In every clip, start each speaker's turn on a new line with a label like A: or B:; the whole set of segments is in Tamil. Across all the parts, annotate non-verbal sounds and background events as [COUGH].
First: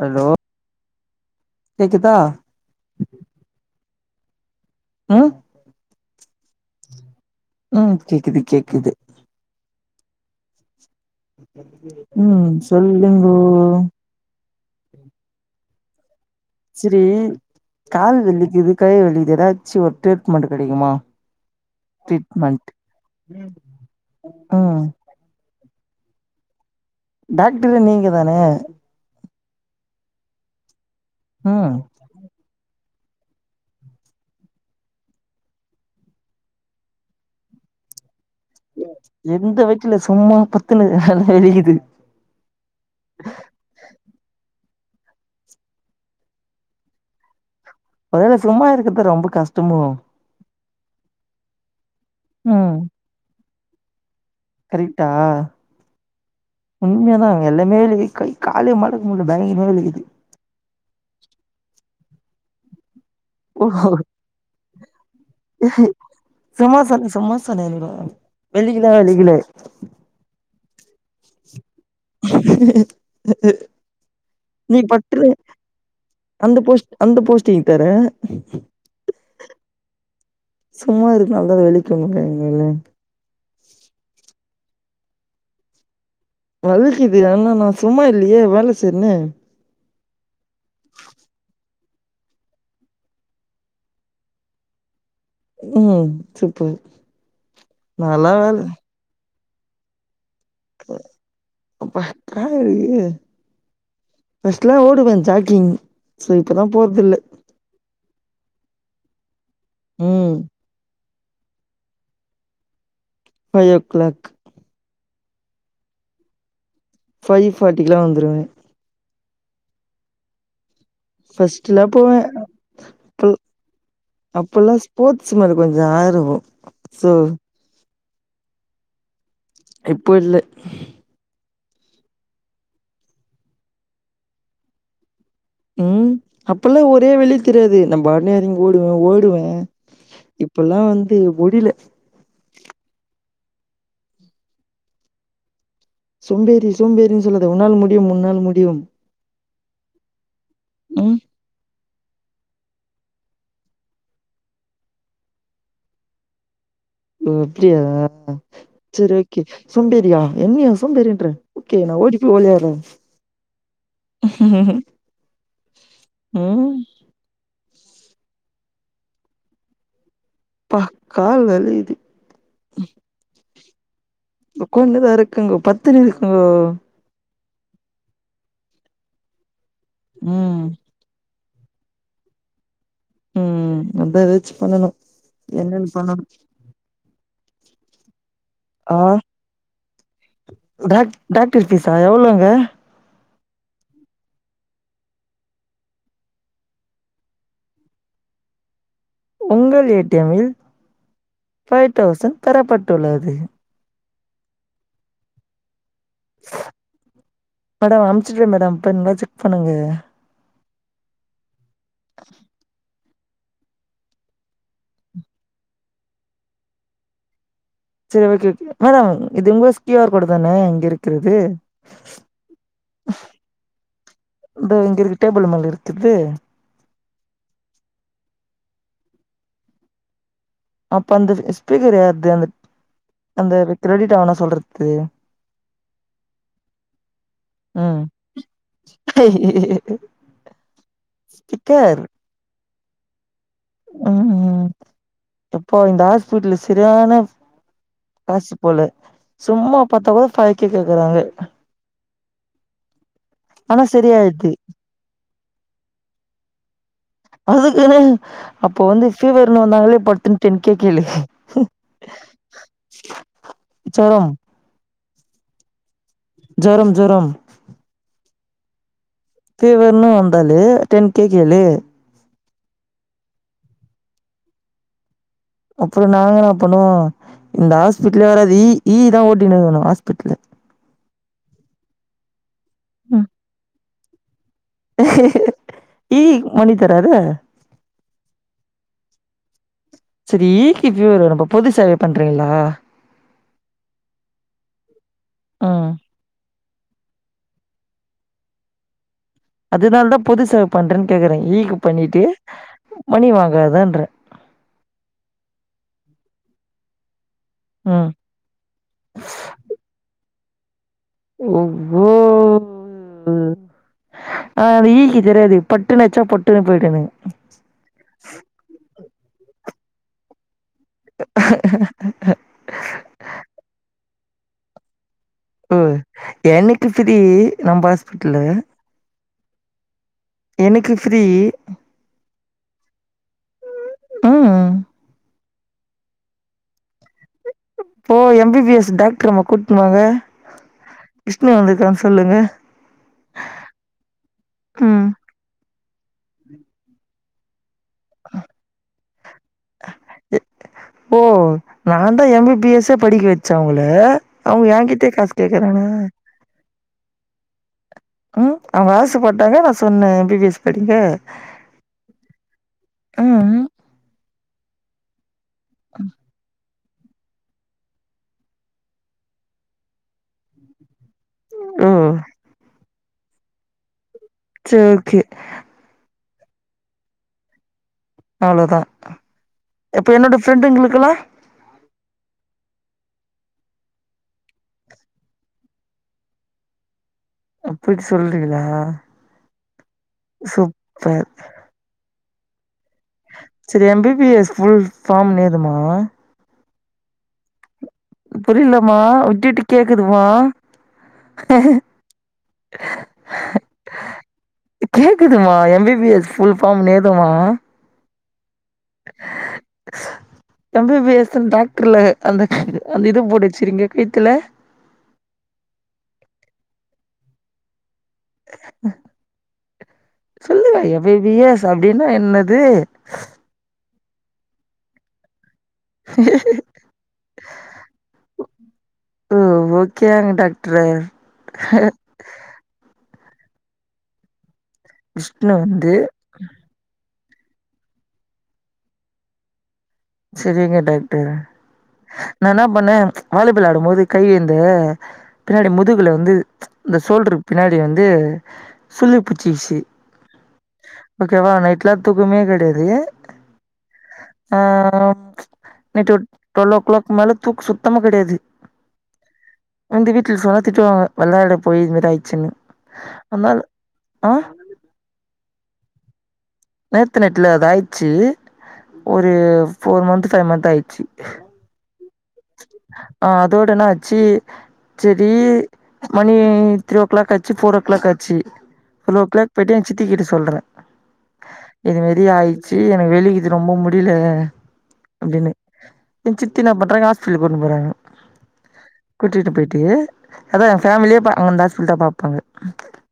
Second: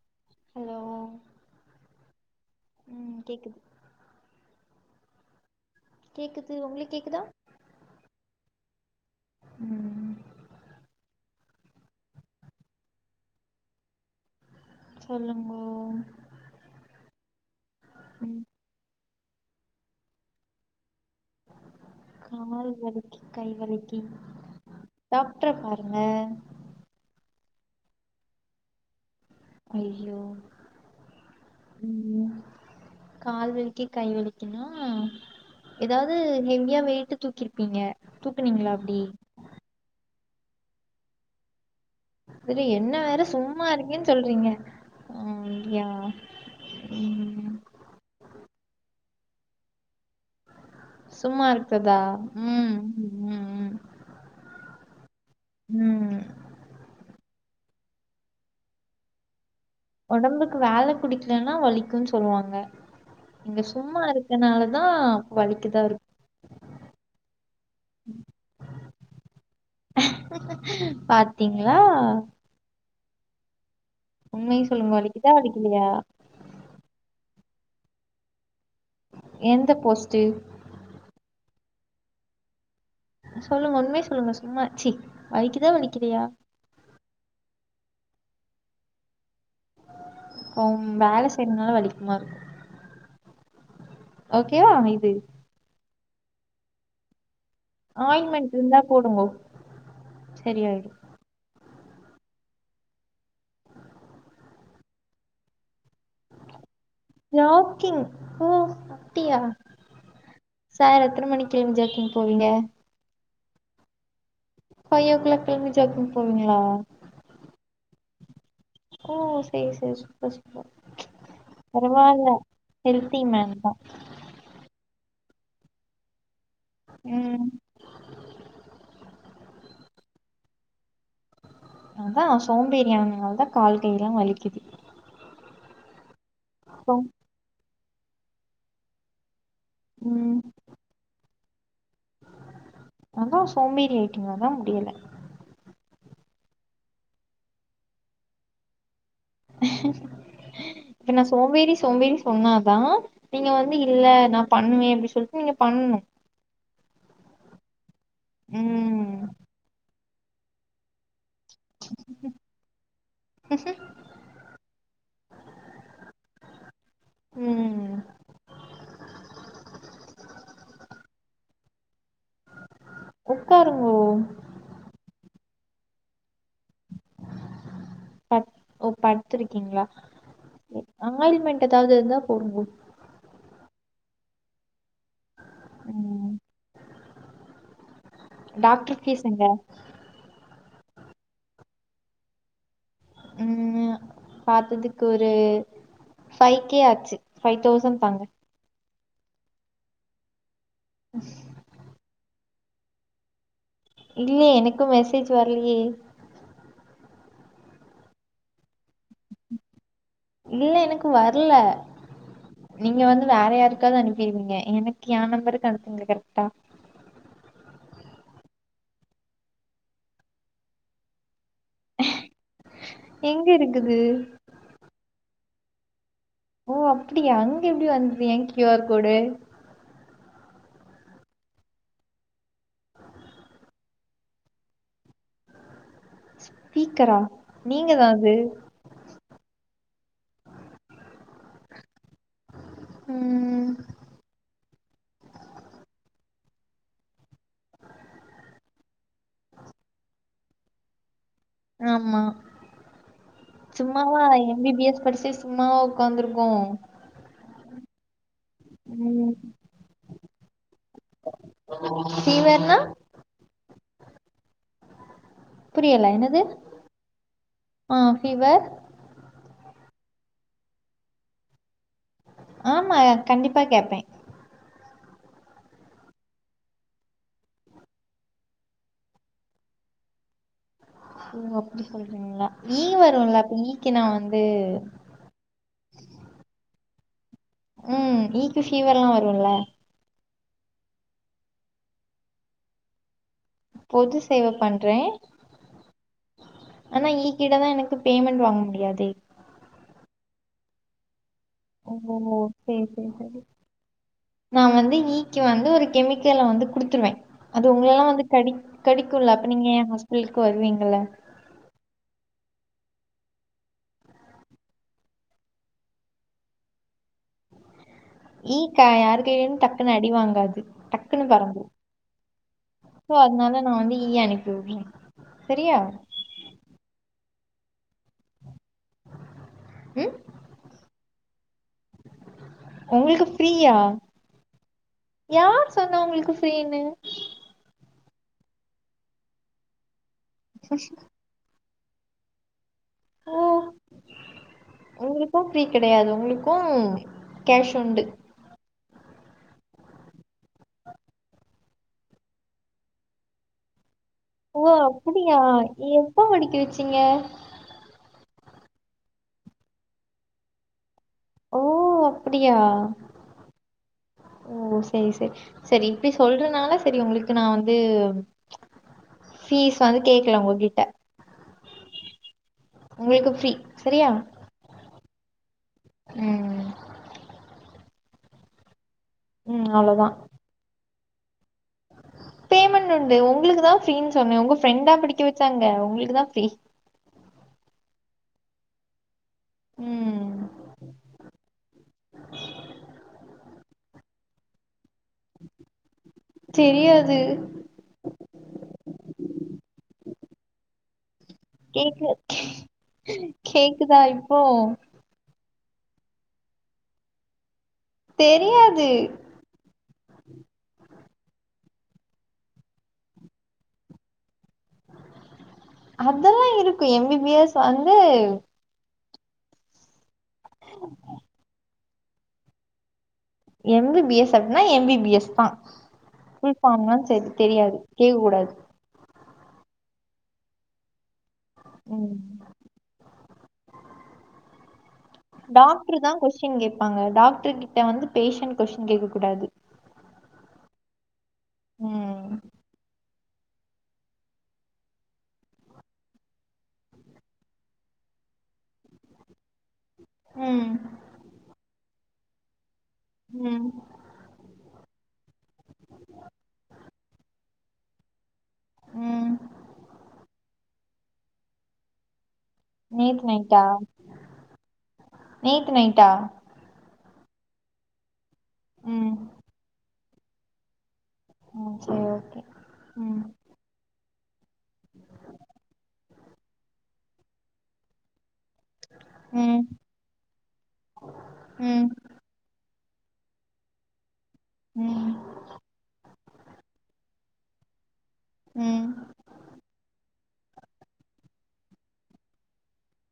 A: ஹலோ
B: ஹலோ
A: கேக்குதா
B: ம் கேக்குது
A: ம்
B: கேக்குது உங்களுக் கேக்குதா
A: ம் கேக்குது கேக்குது
B: ம்
A: ம் சொல்லுங்கோ
B: சொல்லுங்கோ
A: சிரி கால்
B: ம்
A: வலிக்குது கை வலிக்குது ஏதாச்சு ஒரு ட்ரீட்மெண்ட் கெடைக்குமா ட்ரீட்மெண்ட்
B: கால் வலிக்கு
A: ம்
B: டாக்ட்ர பாருங்க
A: டாக்டரு நீங்க தான
B: ஐய்யோ
A: ம்
B: ம் கால் வலிக்கி கை வலிக்கினா ஏதாவ்து ஹெவியா வெயிட்டு தூக்கிருப்பீங்க தூக்குனீங்ளா அப்டி
A: எந்த வெயிட்டுல சும்மா பத்துன்னு இருக்றே [UNINTELLIGIBLE] வலிக்குது
B: இதுல என்ன வேற சும்மா இருக்கேன் சொல்றீங்க ம் யா ம்
A: மொதல்ல சும்மா இருக்குறது ரொம்ப கஷ்டமோ
B: சும்மா இருக்குறதா ம் ம் ம்
A: கரிட்டா
B: ம்
A: உண்மயாதா எல்லாமேலே கை காலே மடக்க முட்ல்ல பயங்கிறமா வலிக்குது
B: ஒடம்புக்கு வேல புடிக்கலன்னா வலிக்குன் சொல்லுவாங்க நீங்க
A: ஓ
B: சும்மா இருக் கனாலதா
A: சும்மா சொன்னே சும்மா சொன்னே எனக்கு வலிக்கல வலிக்கல
B: பாத்தீங்ளா உண்மைய
A: நீங்
B: சொல்லுங்க
A: பட்டுனு
B: வலிக்குதா வலிக்கலையா
A: அந்த போஸ்ட் அந்த போஸ்டிங் தர
B: எந்த போஸ்ட்டு
A: சும்மா இருக்னால்தா வெலிக்குன்றீங்கள்ள
B: சொல்லுங்க உண்மைய சொல்லுங்க சும்மா சி வலிக்குதா வலிக்கலையா
A: வலிக்குது ஆனா நா சும்மா இல்லையே வேல செய்றேனே
B: ம் வேல செய்யறனால வலிக்குமா இருக்கு ஓகேயா இது
A: ம் சூப்பர் நாலா
B: ஆயின்மென்ட்
A: வேல
B: இருந்தா போடுங்கோ சரியாயிடு
A: அப்ப‌ ஆ இ ஃபர்ஸ்ட்லா ஓடுவே ஜாக்கிங் சோ இப்போதா போறது இல்ல
B: ஜாக்கிங் ஓ அப்டியா
A: ம்
B: சார் எத்தன மணிக் கிங் ஜாக்கிங் போவீங்க
A: five o'clock
B: five o'clock எழுந்து ஜாக்கிங் போவீங்களா
A: ஃபை ஃபாட்டிக்குலா வந்துருவே
B: ஓ செரி செரி சூப்பர் சூப் பர்
A: ஃபர்ஸ்ட்லா போவே
B: பரவால்ல ஹெல்தி
A: அப்ப
B: மேன்‌‌ தா
A: அப்பல்லா ஸ்போர்ட்ஸ் மேல கொஞ்சோ ஆர்வோ சோ
B: ம்
A: இப்போ இல்ல
B: அதா சோம்பேரியானதுனாலதா கால் கை எல்லா வலிக்குது
A: ம் அப்பெல்லா
B: சோ
A: ஒரே வலி தெரியாது நா பாட்னு எறங்கி ஓடுவோ ஓடுவே
B: ம்
A: இப்பல்லா வந்து முடில
B: அதா சோம்பேரி ஆயிட்டிங்க அதா முடியல
A: சோம்பேறி சோம்பேறின் சொல்லாத உன்னால் முடியும் உன்னால் முடியும்
B: இப்ப
A: ம்
B: நா சோம்பேரி சோம்பேறி சொன்னாதா நீங்க வந்து இல்ல நா பண்ணுவே அப்டி சொல்ட்டு நீங்க பண்ணனு
A: ஒ அப்டியா
B: ம்
A: செரி ஓகே சோம்பேரியா என்னயா சோம்பேரின்ற ஓகே நா ஓடி போய் வளியாறே ம்
B: ம்
A: பாஹ் கால் வலிக்குது
B: உக்காருங்கோ
A: உக்காந்துதா இருக்குங்க படுத்துன்னு இருக்கங்கோ
B: பத் ஓ படுத்திருக்கீங்களா
A: ம்
B: ஆறு மண் எதாவது இருந்தா போடுங்கோ
A: ம் அதா ஏதாச்சு பண்ணனு என்னென்னு சொல்லணு
B: ம்
A: ஆ
B: டாக்டர் ஃபீஸ் எங்க
A: டாக் டாக்டர் ஃபீஸா எவ்வளோங்க
B: ம் பாத்ததுக்கு ஒரு ஃபைவ்கே ஆச்சு ஃபைவ் தௌசண்ட் தாங்க
A: உங்கள் ஏ டி எம் இல் ஃபைவ் தௌசண்ட் பெறப்பட்டுள்ளது
B: இல்ல எனக்கு மெசேஜ் வர்லேயே
A: மேடம் அமுச்சிடே மேடம் போய் நல்லா செக் பண்ணுங்க
B: இல்ல எனக்கு வர்ல
A: [UNINTELLIGIBLE]
B: நீங்க வந்து வேற யாருக்காவது அனுப்பிருவிங்க எனக்கு எ நம்பருக்கு அனுப்புங்க கரெக்டா
A: சேரி சே மேடம் இது உங்க கியூ ஆர் கோடு தான இங்க இருக்கிறது
B: எங்க இருக்குது
A: இத இங்க இருக்கு டேபிள் மேல இருக்குது
B: ஓ அப்டியா அங்க எப்டி வந்துது எ கியூ ஆர் கோடு
A: அப்ப அந்த ஸ்பீக்கர் யாருது அந்த அந்த கிரெடிட் ஆனா சொல்றது
B: ஸ்பீக்கரா நீங்கதா அது
A: ஸ்பிக்கர்
B: ம்
A: ம் எப்பா இந்த ஹாஸ்பிட்டல்ல சரியான காசு போல சும்மா பாத்தா கூட ஃபைவ் கே கேக்குறாங்க
B: ஆமா
A: ஆனா
B: சும்மாவா
A: சரியாயிடுது
B: எம் பி பி எஸ் படிச்சு சும்மாவா உக்காந்துருக்கோ
A: அதுக்குனு அப்ப வந்து
B: ம்
A: ஃபீவர்ன்னு வந்தாங்ளே படுத்துன்னு டென் கே கேளுங்க
B: ஃபீவர்னா
A: ஜொரம்
B: புரியல என்னது
A: ஜொரம் ஜொரம்
B: ஆ ஃபீவர்
A: ஃபீவர்னு வந்தாலே டென் கே கேளு
B: ஆமா கண்டிப்பா கேப்பே
A: அப்புற நாங்க என்ன பண்ணுவோ இந்த ஹாஸ்பிடலயே வராது ஈ ஈ தா ஓட்டிணு இருக்கணு ஹாஸ்பிடலு
B: ஓ அப்டி சொல்றிங்ளா ஈ வருல்ல அப்ப ஈக்கு நா வந்து
A: ஈ மனிதரா அது
B: ம் ஈக்கு ஃபீவர்லா வருல்ல
A: சரி ஈக்கு ஃபீவர் வரு அப்ப பொது சேவை பண்றிங்ளா
B: பொது சேவ பண்றே
A: ம்
B: ஆனா ஈ கிட்டதா எனக்கு பேமெண்ட் வாங்க முடியாதே
A: அதனாலதா பொது சேவ பண்றேன் கேக்கற ஈக்கு
B: ஓ
A: பண்ணிட்டு
B: சேரி சேரி
A: மணி
B: சேரி
A: வாங்காதன்ற
B: நா வந்து ஈ க்கு வந்து ஒரு கெமிக்கல வந்து குடுத்துருவே அது உங்களலா
A: ம்
B: வந்து கடிக் கடிக்குல அப்ப நீங்க எ ஹாஸ்பிட்டலுக்கு வருவிங்கல்ல
A: ஒ ஓ ஆனா அது ஈக்கி தெரியாதே பட்டுன்னு அச்சா பொட்டுன்னு போயிடுமே
B: ஈ க யார் கைலயு டக்குன்னு அடி வாங்காது டக்குனு பறந்துரு சோ அதனால நா வந்து ஈய அனுப்பி உடறே
A: ம் எனக்கு ஃப்ரீ நம்ம ஹாஸ்பிட்டலு
B: ம்
A: எனக்கு ஃப்ரீ
B: உங்களுக்கு ஃபிரியா
A: ம்
B: யார் சொன்னா உங்களுக்கு ஃப்ரீனு
A: போ எம் பி பி எஸ் டாக்டரம்மா கூட்னு வாங்க
B: [INAUDIBLE]
A: கிருஷ்ண வந்திருக்கான் சொல்லுங்க
B: ஓ
A: ம்
B: உங்ளுக் கு ஃப்ரீ கெடையாது உங்களுக்கும் கேஷ் உண்டு
A: ஓ நாந்தா எம் பி பி எஸ் எ படிக்க வச்சே அவங்கள
B: ஓ
A: அவங்க என்கிட்டயே காசு
B: அப்படியா
A: கேக்குறாங்க
B: எப்ப படிக்க வச்சீங்க
A: ம் அவங்க ஆசை பட்டாங்க நான் சொன்னேன் எம் பி பி எஸ் படிங்க
B: ஓ அப்படியா
A: ம்
B: ஓ சரி சரி சரி இப்படி சொல்றதுனால சரி உங்களுக்கு நான் வந்து ஃபீஸ் வந்து கேக்கல உங்க கிட்ட
A: ம்
B: உங்களுக்கு ஃப்ரீ சரியா
A: சரி ஓகே
B: ம்
A: அவ்ளோதா
B: ம்
A: இப்ப
B: அவ்வளோதான்.
A: என்னோட ஃப்ரெண்டுங்களுக்குல்லா
B: பேமெண்ட் உண்டு உங்களுக்கு தா ஃப்ரீனு சொன்னேன் உங்க ஃப்ரெண்டா பிடிக்க வச்சாங்க உங்களுக்கு தான் ஃப்ரீ
A: அப்டிடசொல்றீகளா
B: ம்
A: சூப்பர்
B: [INAUDIBLE]
A: சரி M B B S full form நேதுமா
B: தெரியாது
A: புரியலமா விட்டுட்டு கேக்குதுமா
B: கேக்குதா இப்போ
A: கேட்குதுமா M B BA S full form நேதுமா
B: தெரியாது
A: [INAUDIBLE] எம் பி பி எஸ்ன்னு டாக்டர்ல அந்த அந்த இது போட்டு வச்சுருக்கிங்க கயத்துல
B: அதெல்லாம் இருக்கும் எம் பி பி எஸ் வந்து
A: சொல்லுங்க எம் பி பி எஸ் அப்படின்னா என்னது
B: எம் பி பி எஸ் அப்படின்னா எம் பி பி எஸ் தான் ல்பார்ம் சரி தெரியாது கேக்கூடாது
A: ஓ ஓகேங்க டாக்டர்
B: ம்
A: விஷ்ணு வந்து
B: டாக்டர் தா கொஸ்டின் கேட்பாங்க டாக்டர் கிட்ட வந்து பேஷன்ட் கொஸின் கேட்க கூடாது
A: சரிங்க டாக்டர்
B: ம்
A: நான் என்ன பண்ணேன் வாலிபால் ஆடும்போது கை எந்த பின்னாடி முதுகுல வந்து இந்த சோல்டர்க்கு பின்னாடி வந்து சுலுக்கு புடிச்சுச்சு
B: ம்
A: ஓகேவா நைட்லாம் தூக்கமே கெடயது
B: ம்
A: ஆ நைட் ட்வெல்வ ஓ கிளாக் மேல தூக்கம சுத்தமா கிடையாது
B: ம்
A: வந்து வீட்டுல சொன்னா திட்டுவாங்க வெள்ளாட போய் இந்த மாறி ஆயிடுச்சுன்னு
B: நேத்து
A: அதனால
B: நைட்டா
A: ஆ
B: நேத்து நைட்டா
A: நேத்து நெட்டில்ல அத ஆயிடுச்சு
B: ம்
A: ஒரு ஃபோர் மந்த்த் ஃபைவ் மந்த்த் ஆயிச்சு
B: ம் சரி ஓகே ம்
A: ஆ அதோடனா ஆச்சு சரி மணி த்ரீ ஓ கிளாக் ஆச்சு ஃபோர் ஓ கிளாக்ச்சு ஒரு ஓ கிளாக்
B: ம்
A: போயிட்டு என் சித்தக்கிட்டு சொல்றேன்
B: ம்
A: இதுமாறி ஆயிச்சு எனக்கு வெளிக்குது ரொம்ப முடியல
B: ம்
A: அப்டின்னு என் சித்தி ன்னா பண்றாங்க ஹாஸ்பிடலுக்கு கூட்னு போறாங்க
B: ம்
A: கூட்டிட்டு போயிட்டு அதா என் ஃபேமிலியே அங்கந்த ஹாஸ்பிட்டல்லதா பாப்பாங்க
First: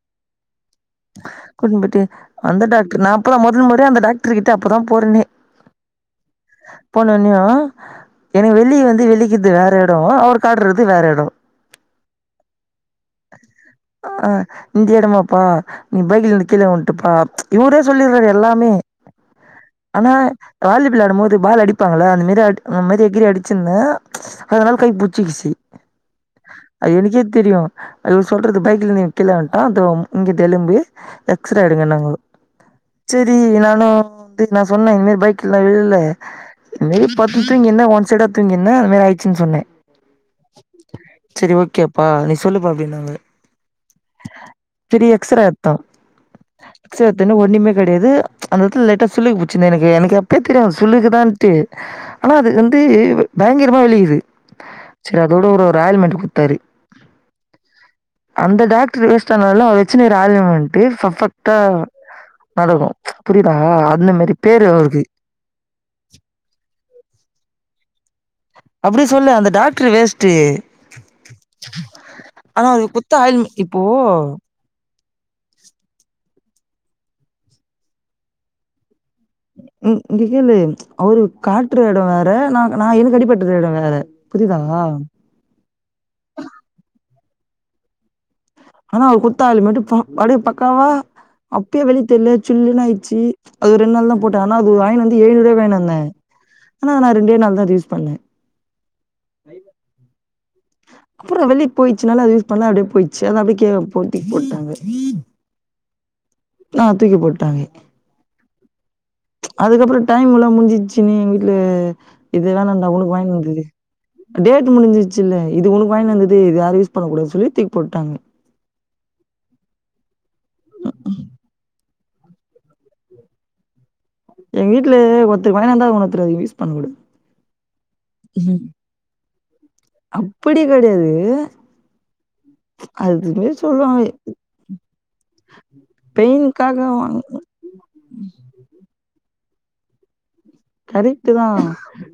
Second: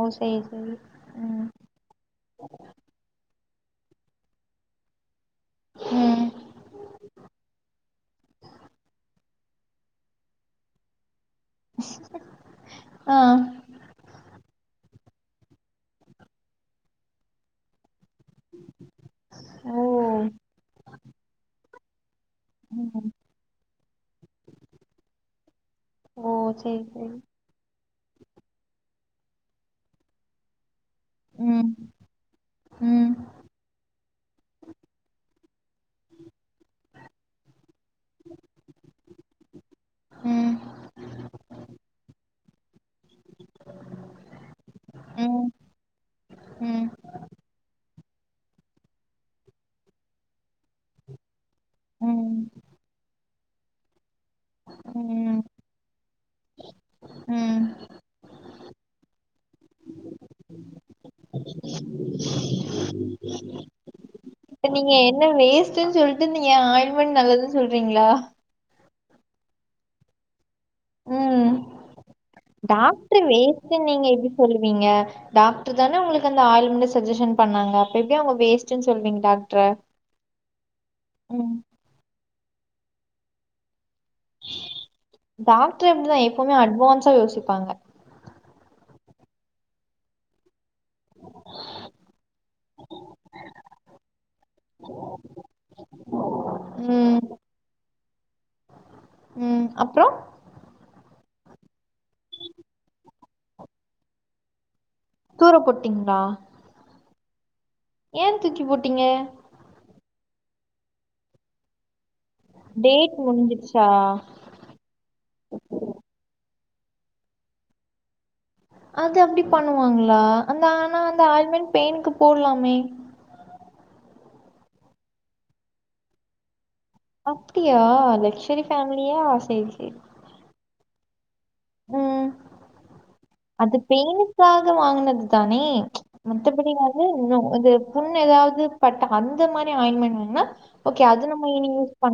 B: ஓ சேரி சேரி ம்
A: கூட்னு போயிட்டு அந்த டாக்டர்னா இப்பதா மொதல் முறையா அந்த டாக்டர் கிட்ட அப்பதா போறனே
B: ம்
A: போனவொன்னியு எனுக்கு வெலி வந் து வெலிக்கிற்து வேற எடோ அவுர் காட்றது வேற எடோ
B: ஆ
A: ஆ இந்த எடமாப்பா நீ பைக்கலந்து கீழ உண்ட் டப்பா இவரே சொல்லிற்றாரு எல்லாமே
B: ஓ
A: ஆனா வாலிபால் விளாடும் போது பால் அடிப்பாங்கள அந்த மேரி அந்த மேரி
B: ம்
A: எகிரி அடிச்சிருந்த அதனால கை புச்சிக்கிசி
B: ஓ சேரி
A: அது
B: சேரி
A: எனுக்கே தெரியு இவுரு சொல்றது பைக்ல நீ கீழே வுன்ட தோ இங்கித்து எலும்பு எக்ஸஸ்ரே
B: ம்
A: எடுங்கன்னாங்கோ
B: ம்
A: செரி நானு நா சொன்னே இன்மேரி பைக்லல்லா விழுள இன்மேரி பத்துதூங்கிந் ஒன் சைடா தூங்கிந் கிந்த அன் மாரி ஆயிச்சுன்னு சொன்னே
B: ம்
A: ஓகேப்பா நீ சொல்லுப்பா அப்டின்னாங்க செரி எக்ஸரே
B: ம்
A: எத்தோ
B: ம்
A: ஒன்னுமே கெடையது அந்தெத்துல லைட்டா சுளுக்கு புச்சினு எனுக்கு எனுக்கு அப்பே தெரியு சுளுக்குதான் ட்டு
B: ம்
A: ஆனா அது வந்து பயங்கரமா வெலிக்குது செரி
B: ம்
A: அதோட ஒரு ஆயல்மென்ட்டு குட்த்தாரு
B: ம்
A: அந்த டாக்டரு வேஸ்ட் ஆனாலு அவரு வெச்சுகிற ஆயில்மென்ட்டு ஃபர்பெக் ட்டா நடக்கு புரியுதா அந்த மேரி பேரு
B: இப்ப நீங்க
A: அவுருக்கு
B: என்ன வேஸ்ட்ன்னு சொல்ட்டு நீங்க ஆயில்மென்ட் நல்லதுன்னு சொல்றீங்ளா
A: அப்றி சொல்ல அந்த டாக்ட்ரு வேஸ்ட்டு
B: ம்
A: ஆனா அது குத்த
B: டாக்ட்ரு
A: ஆயில்மெ இப்போ
B: வேஸ்டுன்னீங்க இப்டி சொல்லு டாக்டர் தானே உங்களுக்கு அந்த ஆயில்மன்ட்டே ஜஷன் பண்ணாங்க அப்ப எப்டி அவங்க வேஸ்ட்டுன்னு சொல்வீங்க டாக்ட
A: ம் இங்க கேளு அவரு
B: ம்
A: காட்டுற எடோ வேற நா நா எனுக்கு அடிப்பட்ருக்க எடம் வேற புரிதா
B: டாக்டர் அப்டிதா எப்பவுமே அட்வான்ஸா யோசிப்பாங்க
A: ஆனா அவுரு குத்த ஆயில்மென்ட்டு படு பக்காவா அப்பயே வலி தெர்ல சில்லுன்னு ஆயிடுச்சி அது ரெண்டு நாள் தா போட்டே ஆனா அது வியின் வந்து [UNINTELLIGIBLE] ருபாய்க்கு வாய்னுவந்தே ஆனா நா
B: ம்
A: ரெண்டே நாள் தா அத யூஸ் பண்ணே
B: ம் அப்றோ
A: அப்புறோ வெலி போயிச்சுனால அது யூஸ் பண்ல அப்டியே போயிச்சு அத அப்பே போட்டு தூக்போட்டாங்க
B: துர போட்டிங்லா
A: ஆ தூக்கி போட்டாங்கே
B: ஏன் தூக்கி போட்டீங்க
A: அதுக்கப்புற டைம் எல்லா முடிஞ்சிச்சுன்னு எங் வீட்ல இது வேணாண்டா
B: டேட்
A: உனுக்கு வாங்கி வந்தது
B: முடிஞ்சிருச்சா
A: டேட்டு முடிஞ்சிச்சில்ல இது உனுக்கு வாய்னுவந்தது இது யாரு யூஸ் பண்ணக் கூடாது சொல்லி தூக்கி போட்டாங்க
B: அது அப்டி பண்ணுவாங்ளா அந்த ஆனா அந்த ஆயில்மெண்ட் பெயினுக்கு போட்லாமே
A: எங் வீட்டுல ஒருத்தருக்கு வாய்னு வந்தா உன்னொருத்தருக்கு அத யூஸ் பண்ணக்கூடாது
B: அப்டியா லக்சரி ஃபேமிலியா செரி செரி
A: அப்புடி கெடையாது
B: ம்
A: அதுவே
B: அது
A: சொல்லுவாங்க
B: பெயனுக்காக வாங்குனது தானே
A: பெயினுக்காக
B: மத்தபடிாயாது
A: வாங்
B: ன்னோ இது புண் எதாவ்து பட்டா அந்த மாரி ஆயில் [UNINTELLIGIBLE]
A: கரெட்டு தா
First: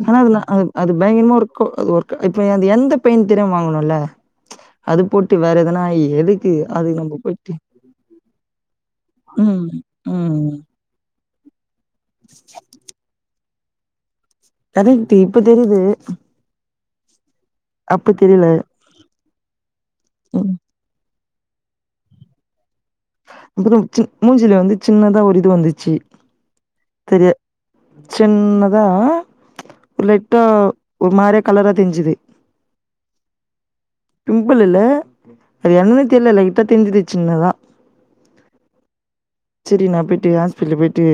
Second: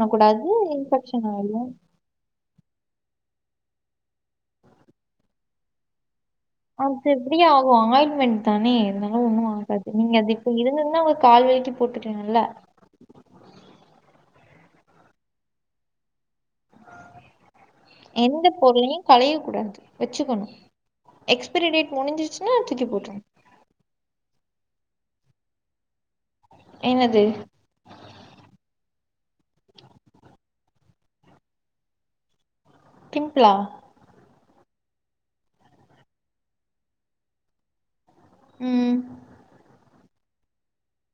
A: ஆனா அதுல அது அது
B: இன்ஃபெக்ஷன்
A: பயங்கரமா இருக்கொ
B: ஆயிடும்
A: அது ஒர்க் இப்ப அது எந்த பெய்ன் தெரியாம வாங்குனோல அது போட்டு வேற எதனா ஆயி எதுக்
B: அது எப்டி ஆகு ஆயின்மெண்ட் தானே இருந்தாலு ஒன்னு
A: ம்
B: ஆகாது நீங்க அது
A: ம்
B: இப்ப இருந்துருந்தா கால்வலிக்கி போட்டுக்கலால்ல
A: கரெக்டு இப்ப தெரியுது அப்ப தெரியல
B: எந்த பொருளையு களைய கூடாது வெச்சுக்கணு
A: ம்
B: எக்ஸ்பெரி டேட் முடுஞ்சுச்சுனா தூக்கி போட்றனு
A: அப்புறொ சி மூஞ்சில வந்து சின்னதா ஒரு இது வந்துச்சு
B: என்னது
A: தெரிய சின்னதா ஒரு லைட்டா ஒரு மாரிய கலரா தெரிஞ்சுது
B: பிம்ப்ளா
A: பிம்பிள் இல்ல அது என்னன்னே தெரில லைட்டா தெரிஞ்சுது சின்னதா
B: ம்
A: செரி நா பொய்ட்டு ஹாஸ்பிட்டலுக் போயிட்டு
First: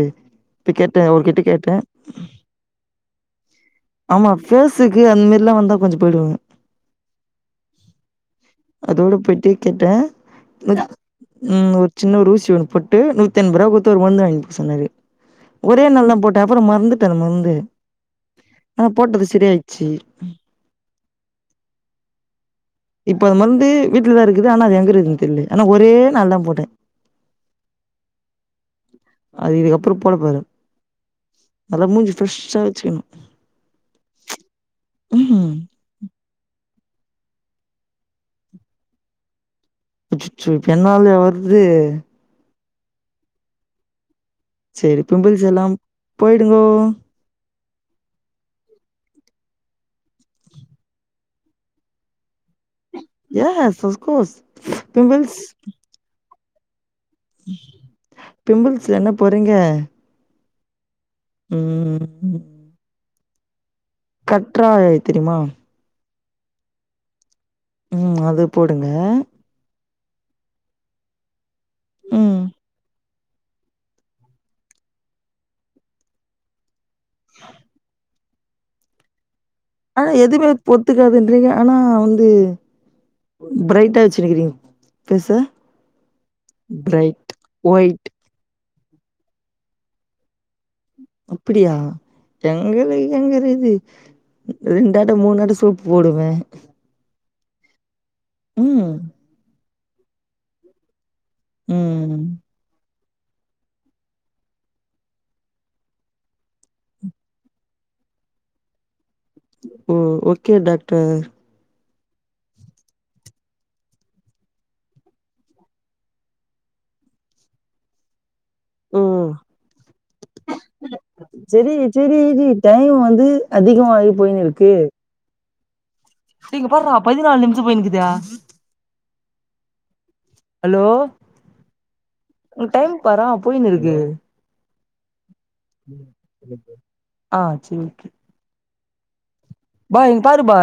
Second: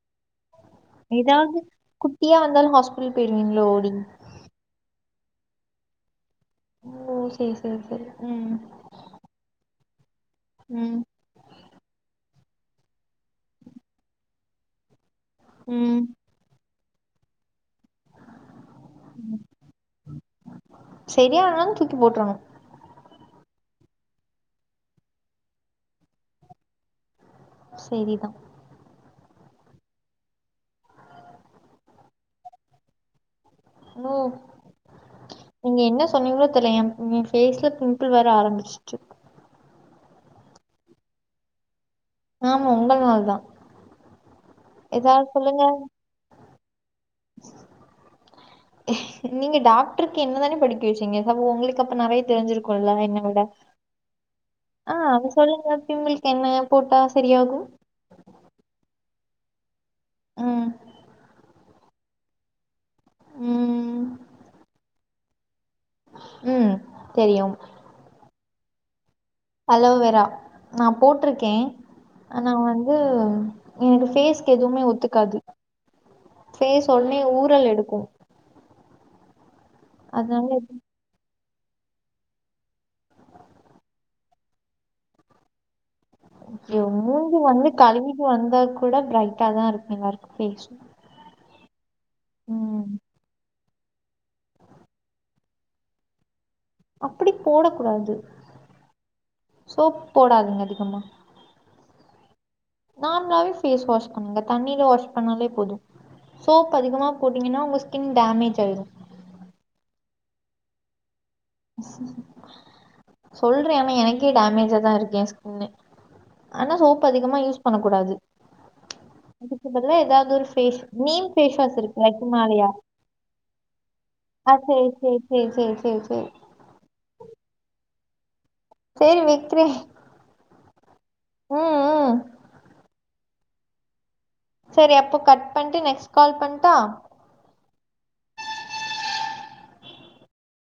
A: போய் கேட்டே அவர்கிட்ட
B: எதாவ்து
A: கேட்டே
B: குட்டியா வந்தாலு ஹாஸ்பிட்டல் போயிருவீங்ளோ நீங்
A: ஆமா ஃபேஸுக்கு அந்த மாரிலா வந்தா கொஞ்சொ போயிடுவங்க
B: ஓ சேரி சேரி சேரி ம்
A: அதோட போயிட்டு கேட்டே
B: ம்
A: ம் ஒரு சின்ன ஒரு ஊசி ஒன்னு போட்டு நூற் த்தெண்பர்வா குட்த்து ஒரு மருந்து வாங்கிக் சொன்னாரு ஒரே
B: ம்
A: நாள் தா போட்டே அப்பறொ மற்ந்துட்டே அந்த மருந்து ஆனா போட்டது சரி ஆயிட்ச்சு
B: சரியானாலு தூக்கி போட்றணு
A: இப்ப அது மருந்து வீட்லதா இருக்குது ஆனா அது எங்கறகுது தெர்ல ஆனா ஒரே நாள் தா போட்டே
B: செரிதா
A: அது இதுக்கப்பறொ போடே பாரு நல்லா மூஞ்சி ஃபிரெஷா வச்சுக்கணு
B: நோ
A: ம்
B: நீங்க என்ன சொன்னீங்களோ தெர்ல எம் ஃபேஸ்ல பிம்பிள் வர ஆரம்பிச்சுர்ச்சு
A: அச்சச்சோ இப்ப என்னாலய வருது
B: ஆமா உங்கள் நாள் தா
A: சேரி பிம்பிள்ஸ் எல்லாம் போயிடுங்கோ
B: நீங்க டாக்ட்ருக்கு என்ன தானே படிக்க வச்சீங்க ஒங்களுக்கு அப்ப நெறைய தெரிஞ்சிரு குல்ல என்ன விட
A: எஸ் அஃப்கோர்ஸ்
B: ஆ
A: பிம்பிள்ஸ்
B: அத
A: பிம்பிள்ஸ்
B: சொல்லுங்க இவுங்களுக்கு என்ன போட்டா சரியாகு
A: பிம்பிள்ஸ்கு என்ன போட்றீங்க
B: ம்
A: ம் ம்
B: ம்
A: கற்றாழை தெரியுமா
B: ம் தெரியும்
A: ம் அது போடுங்க
B: ஹலோவேரா நா போட்ருக்கே
A: ம்
B: ஆனா வந்து என்னோட ஃபேஸ்க்கு எதுவுமே ஒத்துக்காது ஃபேஸ் ஒட்னே ஊறல் எடுக்கு
A: ஆனா
B: அதனால
A: எதுமே
B: எதுவும்
A: ஒத்துக்காதுன்றீங்க ஆனா வந்து ம பிரைட்டா வச்சுருக்கிறீங்க ‌எஸ் ஸார்
B: ஏ மூஞ்சு வந்து
A: ஒயிட்
B: கழுவிட்டு வந்தா கூட பிரைட்டா தா இருக்கூ எல்லாருக்கூ ஃபேஸ்
A: அப்டியா
B: ம்
A: [UNINTELLIGIBLE] எங்க ‌இது ரெண்டாட்ட மூணாட்ட சோப்பு போடுவே
B: அப்புடி போடக் கூடாது
A: ம்
B: சோப் போடாதிங்க அதிகமா
A: ம்
B: நார்மலாவே ஃபேஸ் வாஷ் பண்ணாலே தண்ணியில வாஷ் பண்ணாலே போதூ சோப் அதிகமாக போட்டிங்கன்னா உங்களுக் ஸ்கின் டேமேஜ் ஆயிடூ
A: ஓ ஓகே டாக்டர்
B: சொல்றே ஏமே எனக்கே டேமேஜா தா இருக்கே ஏ ஸ்கின்னு ஆனா சோப்பு அதிகமா யூஸ் பண்ணக் கூடாது
A: ஓ
B: அதுக்கு பதிலா ஏதாவது ஒரு ஃபேஸ் நீம் ஃபேஸ்
A: செரி
B: வாஷ் இருக்குல்ல
A: செரி இது
B: ஹிமாலயா
A: டைம் வந்து அதிகமாகி போயின்னு இருக்கு
B: சேர் சேர் சேரி சேரி
A: ஏ இங்க பார்ரா பதினாலு நிமிஷோ போயிக்குது
B: சேரி வெக்கிறே
A: ஹலோ
B: ம்
A: உன் டைம் பாரொ போயின்னு இருக்கு
B: சேரி அப்போ கட் பண்ணிட்டு நெக்ஸ்ட் கால் பண்ணட்டா
A: ஆ சேரிங்க பா இங் பாருபா